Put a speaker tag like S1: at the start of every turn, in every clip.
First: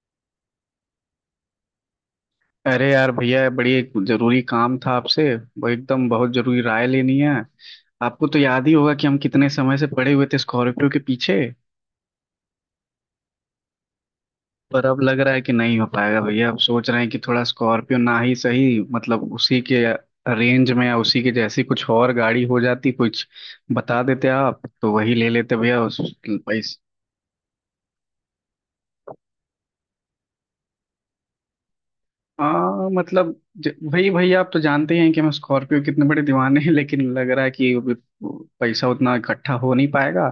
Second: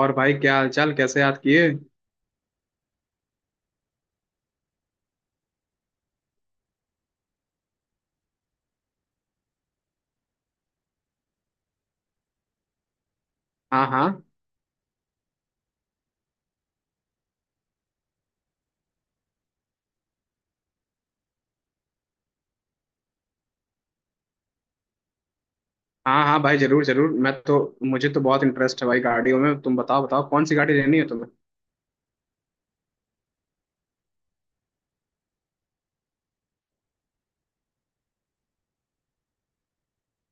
S1: और भाई, क्या हालचाल? कैसे याद किए?
S2: अरे यार भैया, बड़ी एक जरूरी काम था आपसे। वो एकदम बहुत जरूरी राय लेनी है। आपको तो याद ही होगा कि हम कितने समय से पड़े हुए थे स्कॉर्पियो के पीछे।
S1: हाँ हाँ।
S2: पर अब लग रहा है कि नहीं हो पाएगा भैया। अब सोच रहे हैं कि थोड़ा स्कॉर्पियो ना ही सही, मतलब उसी के रेंज में या उसी के जैसी कुछ और गाड़ी हो जाती, कुछ बता देते आप तो वही ले लेते भैया। उस
S1: हाँ हाँ भाई,
S2: पैसे।
S1: जरूर जरूर। मैं तो मुझे तो बहुत इंटरेस्ट है भाई गाड़ियों में। तुम बताओ बताओ, कौन सी गाड़ी लेनी है तुम्हें?
S2: हाँ, मतलब भाई भैया आप तो जानते ही हैं कि हम स्कॉर्पियो कितने बड़े दीवाने हैं। लेकिन लग रहा है कि अभी पैसा उतना इकट्ठा हो नहीं पाएगा।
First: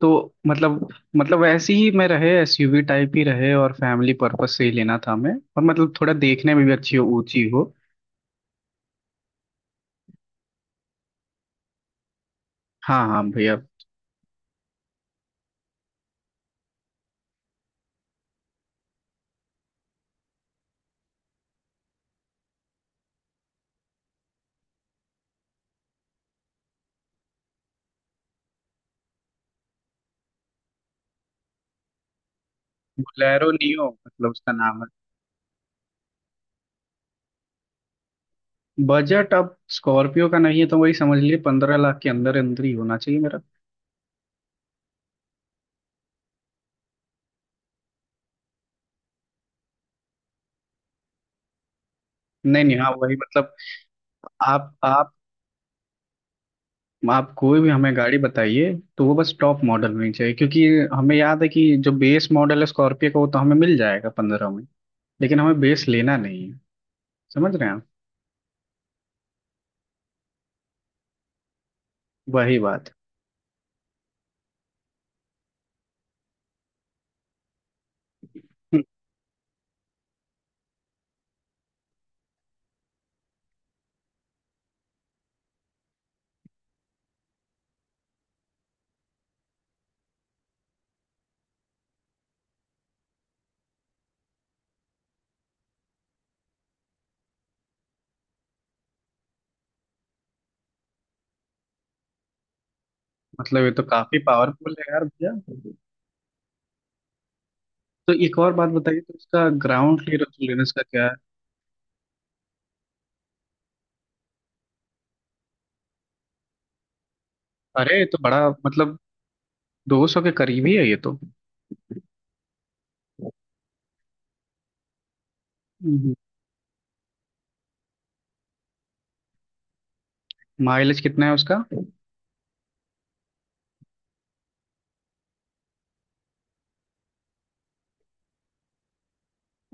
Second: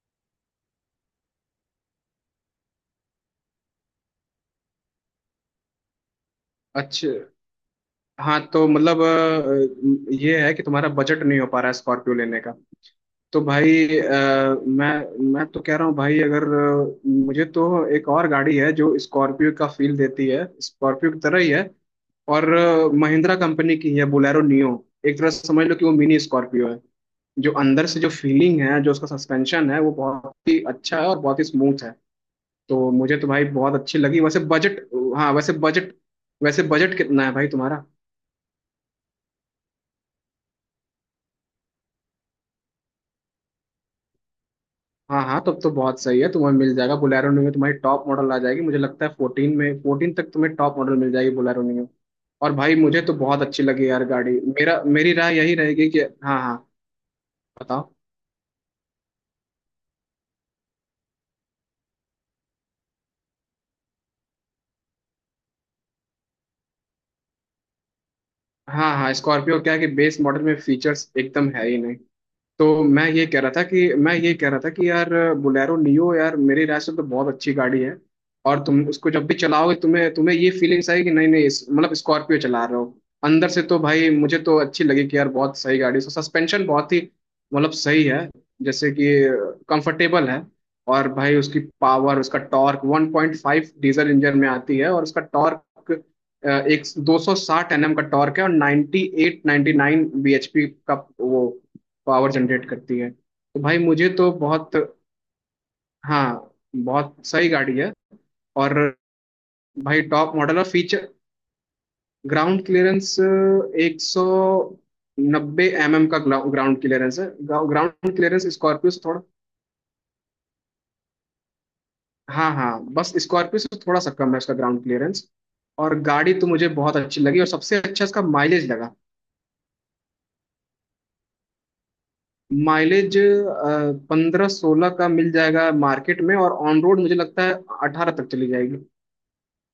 S2: तो मतलब मतलब वैसे ही मैं रहे एसयूवी टाइप ही रहे, और फैमिली पर्पस से ही लेना था हमें। और मतलब थोड़ा देखने में भी अच्छी हो,
S1: अच्छा।
S2: ऊंची हो।
S1: हाँ तो मतलब ये है कि तुम्हारा बजट नहीं हो पा रहा है स्कॉर्पियो लेने का।
S2: हाँ हाँ
S1: तो
S2: भैया।
S1: भाई, मैं तो कह रहा हूँ भाई, अगर मुझे तो एक और गाड़ी है जो स्कॉर्पियो का फील देती है, स्कॉर्पियो की तरह ही है। और महिंद्रा कंपनी की है, बोलेरो नियो। एक तरह से समझ लो कि वो मिनी स्कॉर्पियो है। जो अंदर से जो फीलिंग है, जो उसका सस्पेंशन है, वो बहुत ही अच्छा है और बहुत ही स्मूथ है। तो मुझे तो भाई
S2: बोलेरो
S1: बहुत
S2: नियो,
S1: अच्छी लगी।
S2: मतलब
S1: वैसे
S2: उसका
S1: बजट
S2: नाम?
S1: हाँ। वैसे बजट कितना है भाई तुम्हारा?
S2: है बजट, अब स्कॉर्पियो का नहीं है तो वही समझ लीजिए, 15 लाख के अंदर अंदर ही होना चाहिए मेरा।
S1: हाँ हाँ, तब तो बहुत सही है। तुम्हें मिल जाएगा बोलेरो में, तुम्हारी टॉप मॉडल आ जाएगी। मुझे लगता है फोर्टीन में, फोर्टीन तक तुम्हें टॉप मॉडल मिल जाएगी बोलेरो में। और
S2: नहीं
S1: भाई
S2: नहीं, हाँ
S1: मुझे तो
S2: वही
S1: बहुत
S2: मतलब।
S1: अच्छी लगी यार गाड़ी।
S2: आप
S1: मेरा
S2: आप
S1: मेरी राय यही रहेगी कि हाँ हाँ।
S2: आप कोई भी
S1: बताओ।
S2: हमें गाड़ी बताइए तो वो बस टॉप मॉडल होनी चाहिए, क्योंकि हमें याद है कि जो बेस मॉडल है स्कॉर्पियो का वो तो हमें मिल जाएगा 15 में। लेकिन हमें बेस लेना नहीं है, समझ रहे हैं आप।
S1: हाँ हाँ, स्कॉर्पियो क्या है कि बेस मॉडल में फीचर्स एकदम है ही नहीं।
S2: वही बात।
S1: मैं ये कह रहा था कि यार बोलेरो नियो यार, मेरी राय से तो बहुत अच्छी गाड़ी है। और तुम उसको जब भी चलाओगे तुम्हें तुम्हें ये फीलिंग्स आएगी कि नहीं नहीं, मतलब स्कॉर्पियो चला रहे हो अंदर से। तो भाई मुझे तो अच्छी लगी कि यार बहुत सही गाड़ी है। उसका सस्पेंशन बहुत ही मतलब सही है, जैसे कि कंफर्टेबल है। और भाई उसकी पावर, उसका टॉर्क 1.5 डीजल इंजन में आती है। और उसका टॉर्क अ, एक 260 एनएम का टॉर्क है और 98 99 bhp का वो पावर जनरेट करती है। तो
S2: मतलब ये
S1: भाई
S2: तो
S1: मुझे
S2: काफी
S1: तो बहुत
S2: पावरफुल है यार भैया।
S1: हाँ, बहुत सही गाड़ी है।
S2: तो एक और बात
S1: और
S2: बताइए, तो इसका ग्राउंड
S1: भाई टॉप मॉडल और
S2: क्लियरेंस का क्या
S1: फीचर,
S2: है?
S1: ग्राउंड क्लियरेंस 190 एम एम का ग्राउंड क्लियरेंस है।
S2: अरे ये
S1: ग्राउंड
S2: तो
S1: क्लियरेंस
S2: बड़ा,
S1: स्कॉर्पियो
S2: मतलब
S1: से थोड़ा
S2: दो सौ के करीब ही है ये तो।
S1: हाँ हाँ, बस स्कॉर्पियो से थोड़ा सा कम है उसका ग्राउंड क्लियरेंस। और
S2: हम्म।
S1: गाड़ी तो मुझे बहुत अच्छी लगी, और सबसे अच्छा इसका माइलेज लगा।
S2: माइलेज कितना है उसका?
S1: माइलेज पंद्रह सोलह का मिल जाएगा मार्केट में। और ऑन रोड मुझे लगता है अठारह तक चली जाएगी।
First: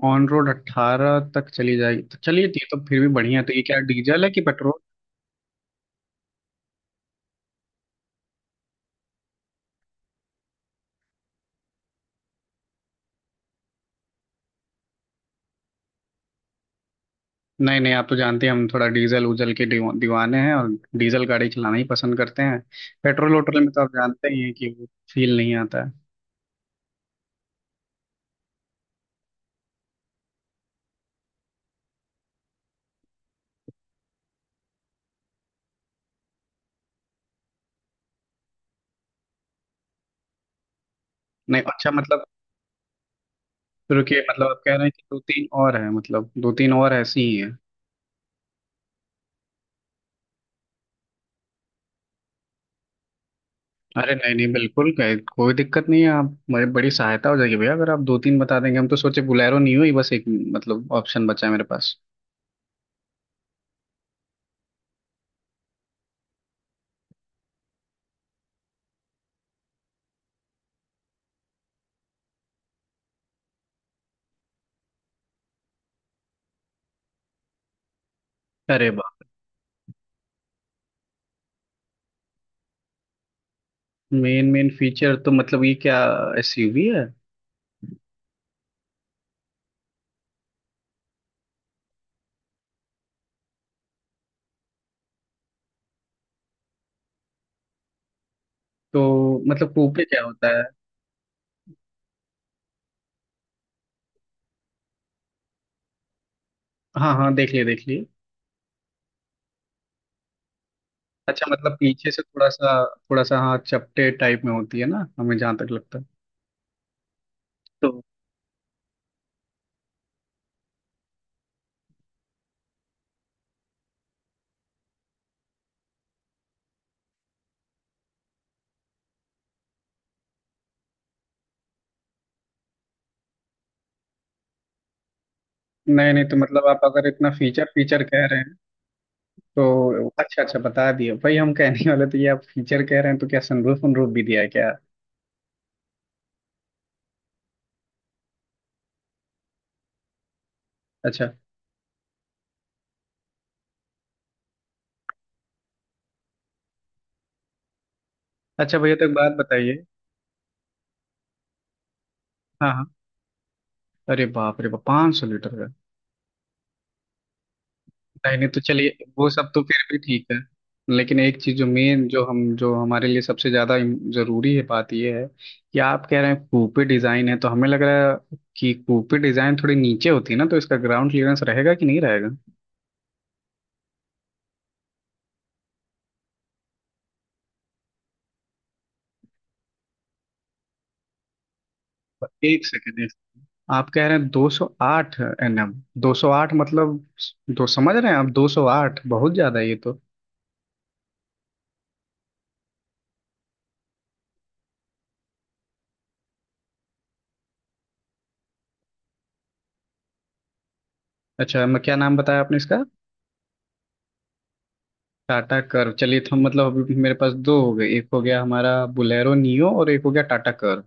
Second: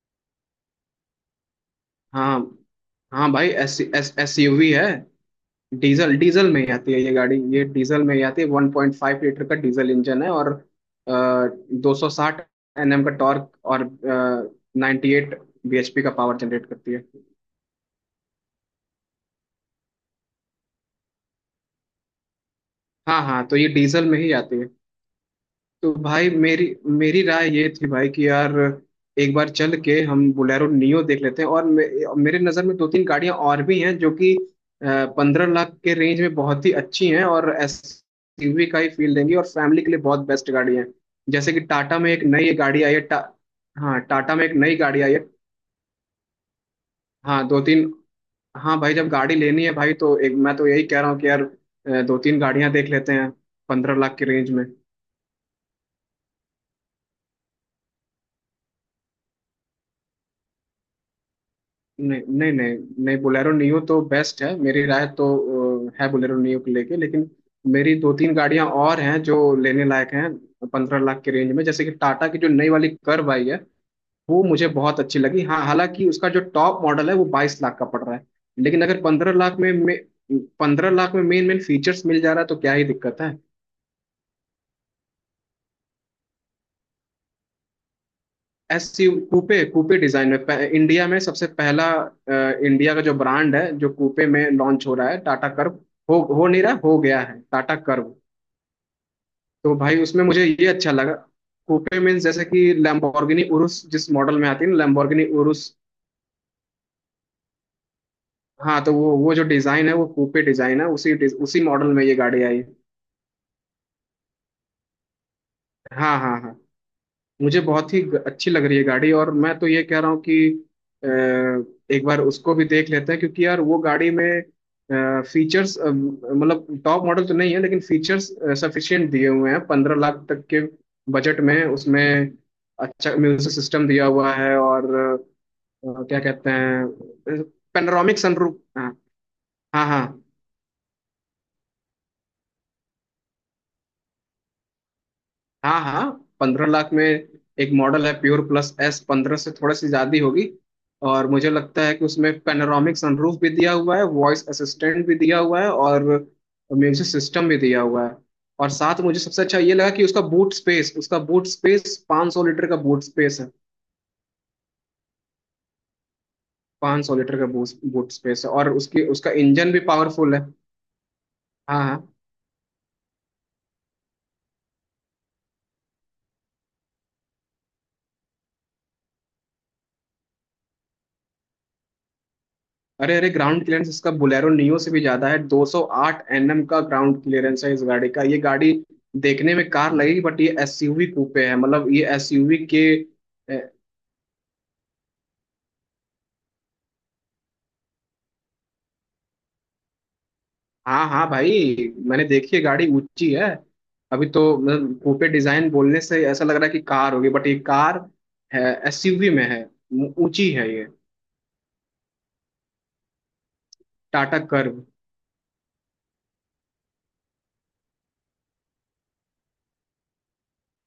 S2: ऑन रोड 18 तक चली जाएगी, तो
S1: हाँ
S2: चलिए ये तो फिर भी
S1: हाँ
S2: बढ़िया है।
S1: भाई,
S2: तो ये
S1: एस
S2: क्या
S1: एस
S2: डीजल है कि
S1: एसयूवी
S2: पेट्रोल?
S1: है। डीजल डीजल में ही आती है ये गाड़ी, ये डीजल में ही आती है। 1.5 लीटर का डीजल इंजन है और 260 एनएम का टॉर्क और 98 bhp का पावर जनरेट करती है।
S2: नहीं नहीं, आप तो जानते हैं हम थोड़ा डीजल उजल के दीवाने हैं, और डीजल गाड़ी चलाना ही पसंद करते हैं।
S1: हाँ
S2: पेट्रोल
S1: हाँ, तो
S2: वोट्रोल
S1: ये
S2: में तो आप
S1: डीजल में
S2: जानते
S1: ही
S2: ही हैं
S1: आती है।
S2: कि वो फील नहीं आता है।
S1: तो भाई मेरी मेरी राय ये थी भाई कि यार एक बार चल के हम बोलेरो नियो देख लेते हैं। और मेरे नज़र में दो तीन गाड़ियां और भी हैं जो कि पंद्रह लाख के रेंज में बहुत ही अच्छी हैं और एसयूवी का ही फील देंगी, और फैमिली के लिए बहुत बेस्ट गाड़ी है। जैसे कि
S2: नहीं, अच्छा,
S1: टाटा में एक
S2: मतलब
S1: नई गाड़ी आई है हाँ,
S2: रुकिए,
S1: टाटा में
S2: मतलब
S1: एक
S2: आप कह
S1: नई
S2: रहे हैं
S1: गाड़ी
S2: कि
S1: आई
S2: दो
S1: है।
S2: तीन और है, मतलब दो तीन और ऐसी ही
S1: हाँ
S2: है?
S1: दो तीन। हाँ भाई जब गाड़ी लेनी है भाई, तो एक मैं तो यही कह रहा हूँ कि यार दो तीन गाड़ियां देख लेते हैं पंद्रह
S2: अरे
S1: लाख की
S2: नहीं नहीं,
S1: रेंज में।
S2: बिल्कुल कोई दिक्कत नहीं है। आप मेरी बड़ी सहायता हो जाएगी भैया अगर आप दो तीन बता देंगे। हम तो सोचे बुलेरो नहीं हुई, बस एक मतलब ऑप्शन बचा है मेरे पास।
S1: नहीं नहीं नहीं। नहीं, बोलेरो नियो तो बेस्ट है, मेरी राय तो है बोलेरो नियो को लेके। लेकिन मेरी दो तीन गाड़ियां और हैं जो लेने लायक हैं 15 लाख के रेंज में। जैसे कि टाटा की जो नई वाली कर्व आई है, वो मुझे बहुत अच्छी लगी। हाँ, हालांकि उसका जो टॉप मॉडल है वो 22 लाख का पड़ रहा है। लेकिन
S2: अरे
S1: अगर
S2: वाह!
S1: पंद्रह लाख में मेन मेन फीचर्स मिल जा रहा है तो क्या ही दिक्कत है।
S2: मेन मेन फीचर तो मतलब ये क्या एसयूवी है?
S1: एसयू कूपे, कूपे डिजाइन में इंडिया में सबसे पहला इंडिया का जो ब्रांड है जो कूपे में लॉन्च हो रहा है, टाटा कर्व। हो नहीं रहा हो गया है टाटा कर्व।
S2: तो मतलब
S1: तो भाई
S2: कूपे क्या
S1: उसमें मुझे
S2: होता है?
S1: ये अच्छा लगा। कूपे मीन्स जैसे कि लैम्बोर्गिनी उरुस जिस मॉडल में आती है ना, लैम्बोर्गिनी उरुस।
S2: हाँ हाँ, देख लिए देख लिए।
S1: हाँ, तो वो जो डिजाइन है वो कूपे डिजाइन है,
S2: अच्छा,
S1: उसी
S2: मतलब
S1: मॉडल में
S2: पीछे
S1: ये
S2: से
S1: गाड़ी
S2: थोड़ा
S1: आई।
S2: सा, थोड़ा सा, हाँ, चपटे टाइप में होती है ना, हमें जहाँ तक लगता है।
S1: हाँ हाँ हाँ। मुझे
S2: तो
S1: बहुत ही अच्छी लग रही है गाड़ी। और मैं तो ये कह रहा हूँ कि अ, एक बार उसको भी देख लेते हैं, क्योंकि यार वो गाड़ी में फीचर्स मतलब टॉप मॉडल तो नहीं है लेकिन फीचर्स सफिशिएंट दिए हुए हैं 15 लाख तक के बजट में। उसमें अच्छा म्यूजिक सिस्टम दिया हुआ है और
S2: नहीं
S1: क्या
S2: नहीं, तो
S1: कहते
S2: मतलब आप अगर इतना
S1: हैं,
S2: फीचर फीचर
S1: पेनोरामिक
S2: कह रहे हैं
S1: सनरूफ। हाँ हाँ।
S2: तो
S1: हाँ
S2: अच्छा अच्छा बता दिए भाई, हम कहने वाले तो ये। आप फीचर कह रहे हैं तो क्या सनरूफ वनरूफ भी दिया है क्या?
S1: हाँ। हाँ। पंद्रह लाख में एक मॉडल है प्योर प्लस एस, पंद्रह से थोड़ा सी ज्यादा ही होगी।
S2: अच्छा।
S1: और मुझे लगता है कि उसमें पैनोरामिक सनरूफ भी दिया हुआ है, वॉइस असिस्टेंट भी दिया हुआ है, और म्यूजिक सिस्टम भी दिया हुआ है। और
S2: अच्छा भैया
S1: साथ
S2: तो एक
S1: मुझे
S2: बात
S1: सबसे अच्छा ये
S2: बताइए।
S1: लगा कि उसका बूट स्पेस 500 लीटर
S2: हाँ
S1: का
S2: हाँ।
S1: बूट स्पेस है।
S2: अरे बाप रे बाप, 500 लीटर का?
S1: 500 लीटर का बूट बूट
S2: नहीं
S1: स्पेस
S2: नहीं,
S1: है।
S2: तो
S1: और
S2: चलिए
S1: उसकी
S2: वो
S1: उसका
S2: सब तो
S1: इंजन भी
S2: फिर भी ठीक
S1: पावरफुल
S2: है।
S1: है।
S2: लेकिन एक चीज जो
S1: हाँ
S2: मेन,
S1: हाँ।
S2: जो हम, जो हमारे लिए सबसे ज्यादा जरूरी है, बात ये है कि आप कह रहे हैं कूपे डिजाइन है, तो हमें लग रहा है कि कूपे डिजाइन थोड़ी नीचे होती है ना, तो इसका ग्राउंड क्लियरेंस रहेगा कि नहीं रहेगा?
S1: अरे अरे, ग्राउंड क्लियरेंस इसका बोलेरो नियो से भी ज्यादा है। 208 एनएम का ग्राउंड क्लियरेंस है इस गाड़ी का। ये गाड़ी देखने में कार लगेगी, बट ये एसयूवी कूपे है। मतलब ये एसयूवी
S2: एक
S1: के
S2: सेकेंड,
S1: ए,
S2: आप कह रहे हैं 208 एनएम? 208 मतलब दो, समझ रहे हैं आप, 208 बहुत ज्यादा है ये तो।
S1: हाँ हाँ भाई, मैंने देखी है गाड़ी, ऊंची है। अभी तो मतलब कूपे डिजाइन बोलने से ऐसा लग रहा है कि कार होगी, बट ये कार है, एसयूवी में है, ऊंची है ये।
S2: अच्छा, मैं क्या नाम बताया आपने इसका?
S1: टाटा कर्व।
S2: टाटा कर्व। चलिए, तो हम मतलब अभी मेरे पास दो हो गए, एक हो गया हमारा बुलेरो नियो और एक हो गया टाटा कर्व।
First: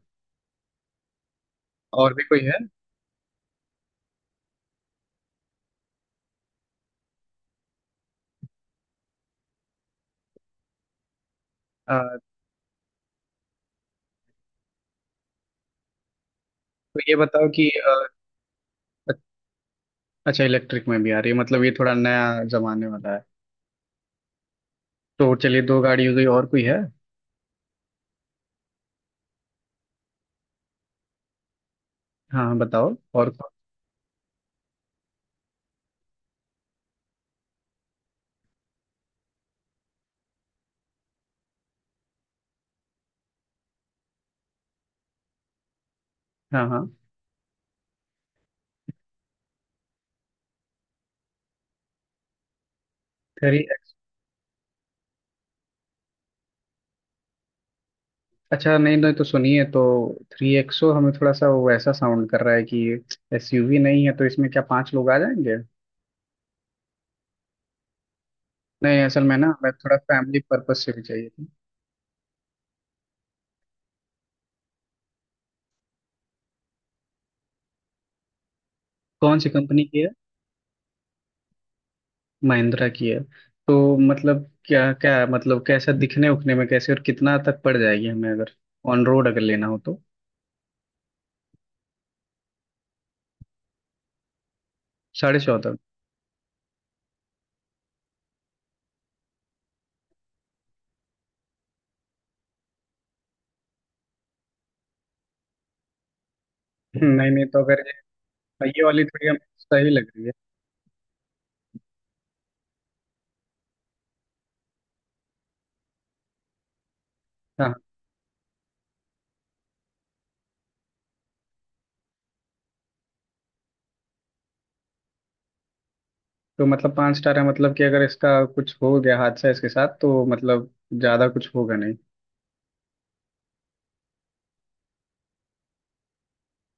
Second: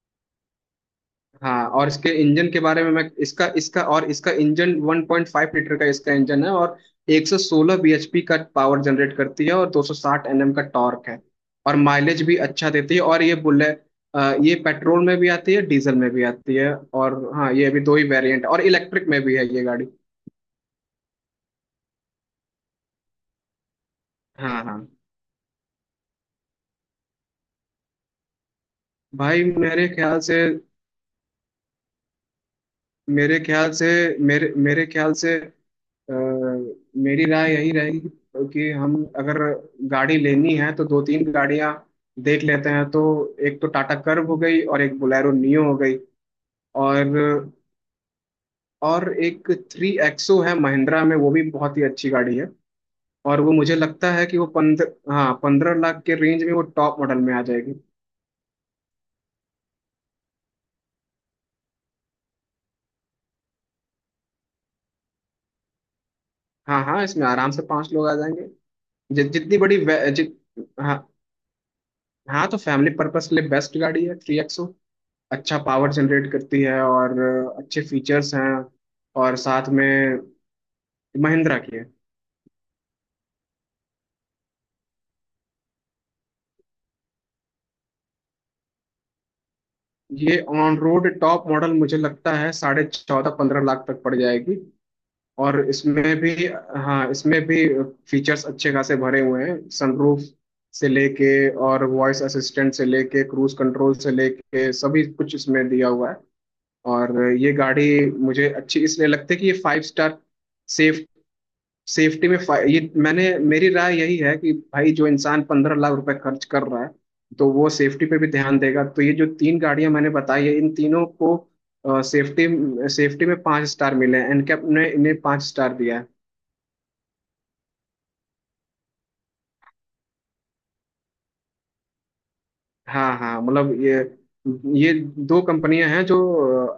S1: हाँ, और इसके
S2: और भी कोई
S1: इंजन
S2: है?
S1: के बारे में मैं इसका इसका और इसका इंजन 1.5 लीटर का इसका इंजन है, और 116 bhp का पावर जनरेट करती है और 260 nm का टॉर्क है। और
S2: अ,
S1: माइलेज भी अच्छा देती है। और ये ये पेट्रोल में भी आती है, डीजल में भी आती है।
S2: तो ये
S1: और
S2: बताओ
S1: हाँ, ये
S2: कि
S1: अभी दो ही वेरिएंट और इलेक्ट्रिक में भी है ये गाड़ी।
S2: अच्छा, इलेक्ट्रिक में भी आ रही है, मतलब ये थोड़ा नया जमाने वाला है।
S1: हाँ हाँ
S2: तो चलिए दो गाड़ी हो गई, और कोई है?
S1: भाई
S2: हाँ हाँ बताओ, और
S1: मेरे
S2: कौन-।
S1: ख्याल से मेरे मेरे ख्याल से अ, मेरी राय यही रहेगी कि हम, अगर गाड़ी लेनी है तो दो तीन गाड़ियां देख लेते हैं। तो एक तो टाटा कर्व हो गई और एक बोलेरो नियो हो गई।
S2: हाँ हाँ,
S1: और और एक थ्री एक्सो है महिंद्रा में, वो भी बहुत ही अच्छी गाड़ी है। और वो
S2: थ्री
S1: मुझे
S2: एक्स।
S1: लगता है कि वो पंद्रह हाँ, पंद्रह लाख के रेंज में वो टॉप मॉडल में आ जाएगी।
S2: अच्छा नहीं नहीं, तो सुनिए, तो थ्री एक्सो हमें थोड़ा सा वो ऐसा साउंड कर रहा है कि एसयूवी नहीं है, तो इसमें क्या 5 लोग आ जाएंगे?
S1: हाँ हाँ, इसमें आराम से पांच लोग आ जाएंगे।
S2: नहीं, असल
S1: जि,
S2: में ना
S1: जितनी
S2: मैं
S1: बड़ी
S2: थोड़ा
S1: वे- जि,
S2: फैमिली पर्पस से
S1: हाँ।
S2: भी चाहिए थी।
S1: हाँ, तो फैमिली पर्पस के लिए बेस्ट गाड़ी है थ्री एक्सो। अच्छा पावर जनरेट करती है और अच्छे फीचर्स हैं। और
S2: कौन सी
S1: साथ
S2: कंपनी
S1: में
S2: की है?
S1: महिंद्रा की है।
S2: महिंद्रा की है? तो मतलब क्या क्या, मतलब कैसा दिखने उखने में कैसे, और कितना तक पड़ जाएगी हमें अगर ऑन रोड अगर लेना हो तो?
S1: ये ऑन रोड टॉप मॉडल मुझे लगता है साढ़े चौदह पंद्रह लाख तक पड़ जाएगी।
S2: साढ़े
S1: और
S2: चौदह
S1: इसमें भी हाँ, इसमें भी फीचर्स अच्छे खासे भरे हुए हैं, सनरूफ से लेके और वॉइस असिस्टेंट से लेके क्रूज कंट्रोल से लेके सभी कुछ इसमें दिया हुआ है। और
S2: नहीं नहीं,
S1: ये
S2: तो अगर
S1: गाड़ी मुझे
S2: ये
S1: अच्छी
S2: ये वाली
S1: इसलिए
S2: थोड़ी
S1: लगती
S2: हमें
S1: है कि ये फाइव
S2: सही लग
S1: स्टार
S2: रही है।
S1: सेफ, सेफ्टी में ये मैंने, मेरी राय यही है कि भाई जो इंसान पंद्रह लाख रुपए खर्च कर रहा है तो वो
S2: हाँ।
S1: सेफ्टी पे भी ध्यान देगा। तो ये जो तीन गाड़ियां मैंने बताई है, इन तीनों को सेफ्टी सेफ्टी में पांच स्टार मिले हैं, एनकैप ने इन्हें पांच स्टार दिया है।
S2: तो मतलब 5 स्टार है, मतलब कि अगर इसका कुछ हो गया हादसा इसके साथ तो मतलब ज़्यादा कुछ होगा नहीं?
S1: हाँ हाँ, मतलब ये दो कंपनियां हैं जो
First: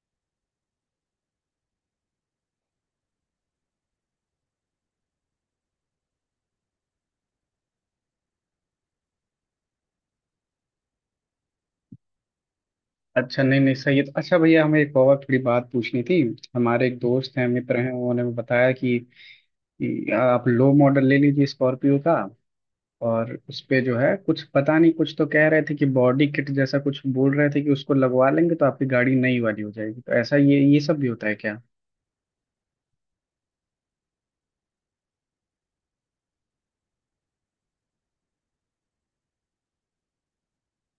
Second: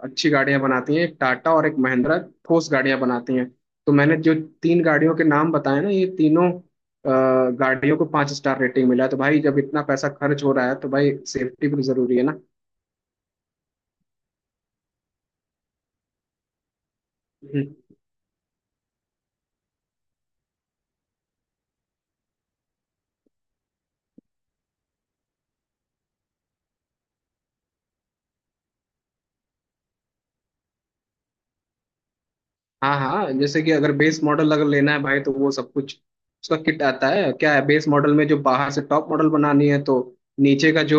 S1: अच्छी गाड़ियां बनाती हैं, एक टाटा और एक महिंद्रा, ठोस गाड़ियां बनाती हैं। तो मैंने जो तीन गाड़ियों के नाम बताए ना, ये तीनों गाड़ियों को पाँच स्टार रेटिंग मिला है। तो भाई जब इतना पैसा खर्च हो रहा है तो भाई सेफ्टी भी जरूरी है।
S2: अच्छा नहीं नहीं सही है। तो अच्छा भैया, हमें एक और थोड़ी बात पूछनी थी। हमारे एक दोस्त हैं,
S1: ना।
S2: मित्र हैं, उन्होंने बताया कि आप लो मॉडल ले लीजिए स्कॉर्पियो का, और उस पे जो है, कुछ पता नहीं, कुछ तो कह रहे थे कि बॉडी किट जैसा कुछ बोल रहे थे कि उसको लगवा लेंगे तो आपकी गाड़ी नई वाली हो जाएगी। तो ऐसा ये सब भी होता है क्या?
S1: हाँ हाँ, जैसे कि अगर बेस मॉडल अगर लेना है भाई तो वो सब कुछ उसका किट आता है। क्या है, बेस मॉडल में जो बाहर से टॉप मॉडल बनानी है तो नीचे का जो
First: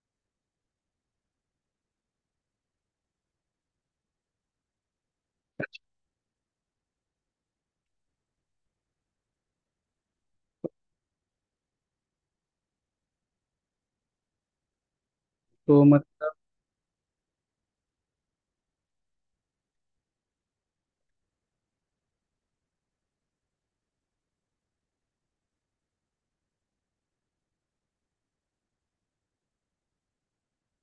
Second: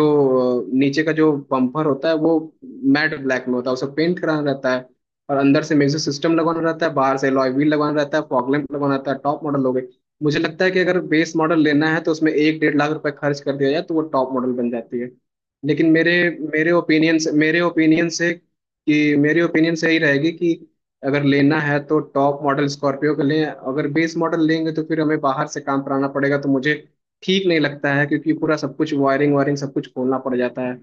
S1: नीचे का जो बम्पर होता है वो मैट ब्लैक में होता है, उसे पेंट कराना रहता है। और अंदर से म्यूजिक सिस्टम लगवाना रहता है, बाहर से अलॉय व्हील लगवाना रहता है, फॉग लैंप लगवाना रहता है, टॉप मॉडल हो गई। मुझे लगता है कि अगर बेस मॉडल लेना है तो उसमें 1 से 1.5 लाख रुपए खर्च कर दिया जाए तो वो टॉप मॉडल बन जाती है।
S2: तो
S1: लेकिन मेरे
S2: मतलब।
S1: मेरे ओपिनियन से कि मेरे ओपिनियन से यही रहेगी कि अगर लेना है तो टॉप मॉडल स्कॉर्पियो का लें। अगर बेस मॉडल लेंगे तो फिर हमें बाहर से काम कराना पड़ेगा, तो मुझे ठीक नहीं लगता है, क्योंकि पूरा सब कुछ वायरिंग वायरिंग सब कुछ खोलना पड़ जाता है।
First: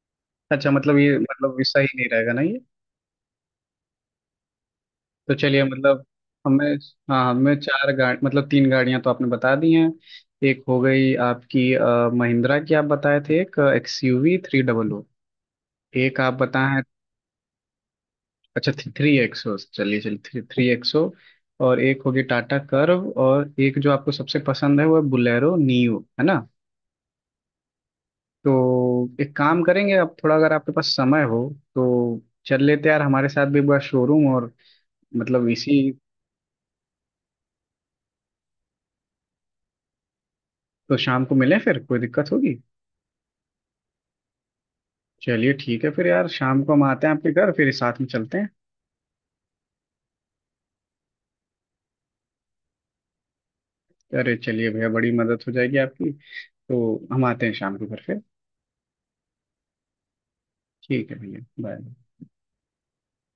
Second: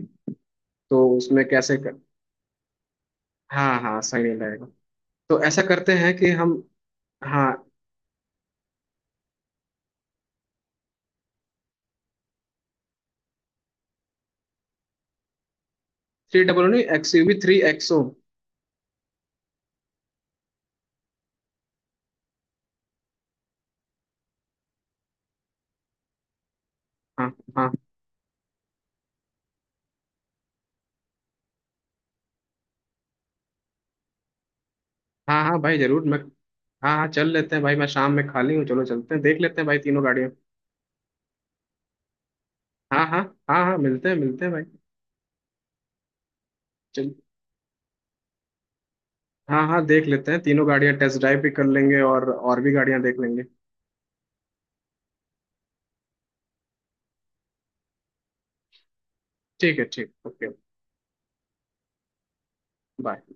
S2: अच्छा, मतलब
S1: तो
S2: ये,
S1: उसमें
S2: मतलब ये
S1: कैसे
S2: सही
S1: कर,
S2: नहीं रहेगा ना ये।
S1: हाँ हाँ, सही नहीं लगेगा।
S2: तो
S1: तो ऐसा
S2: चलिए
S1: करते
S2: मतलब
S1: हैं कि हम
S2: हमें। हाँ,
S1: हाँ।
S2: हमें चार गाड़ी, मतलब तीन गाड़ियां तो आपने बता दी हैं। एक हो गई आपकी महिंद्रा की, आप बताए थे, एक एक्सयूवी थ्री डबल ओ। एक आप
S1: थ्री डबल
S2: बताए हैं।
S1: नहीं, एक्सयूवी थ्री एक्सो।
S2: अच्छा थ्री एक्सो, चलिए चलिए, थ्री थ्री एक्सो। और एक होगी टाटा कर्व, और एक जो आपको सबसे पसंद है वो है बुलेरो नियो, है ना?
S1: हाँ हाँ।
S2: तो एक काम करेंगे, आप थोड़ा अगर आपके पास समय हो तो चल लेते हैं यार हमारे साथ भी एक बार शोरूम, और
S1: हाँ
S2: मतलब
S1: हाँ
S2: इसी।
S1: भाई जरूर मैं, हाँ हाँ चल लेते हैं भाई, मैं शाम में खाली हूँ। चलो चलते हैं, देख लेते हैं भाई तीनों गाड़ियाँ।
S2: तो शाम को मिलें फिर, कोई दिक्कत होगी?
S1: हाँ हाँ। हाँ हाँ, मिलते हैं भाई।
S2: चलिए ठीक है फिर यार, शाम को हम आते हैं
S1: चल,
S2: आपके घर, फिर साथ में चलते हैं।
S1: हाँ हाँ देख लेते हैं तीनों गाड़ियाँ, टेस्ट ड्राइव भी कर लेंगे, और भी गाड़ियाँ देख लेंगे।
S2: अरे चलिए भैया, बड़ी मदद हो जाएगी आपकी। तो हम आते हैं शाम को घर फिर।
S1: ठीक है, ठीक, ओके।
S2: ठीक है भैया, बाय।
S1: बाय।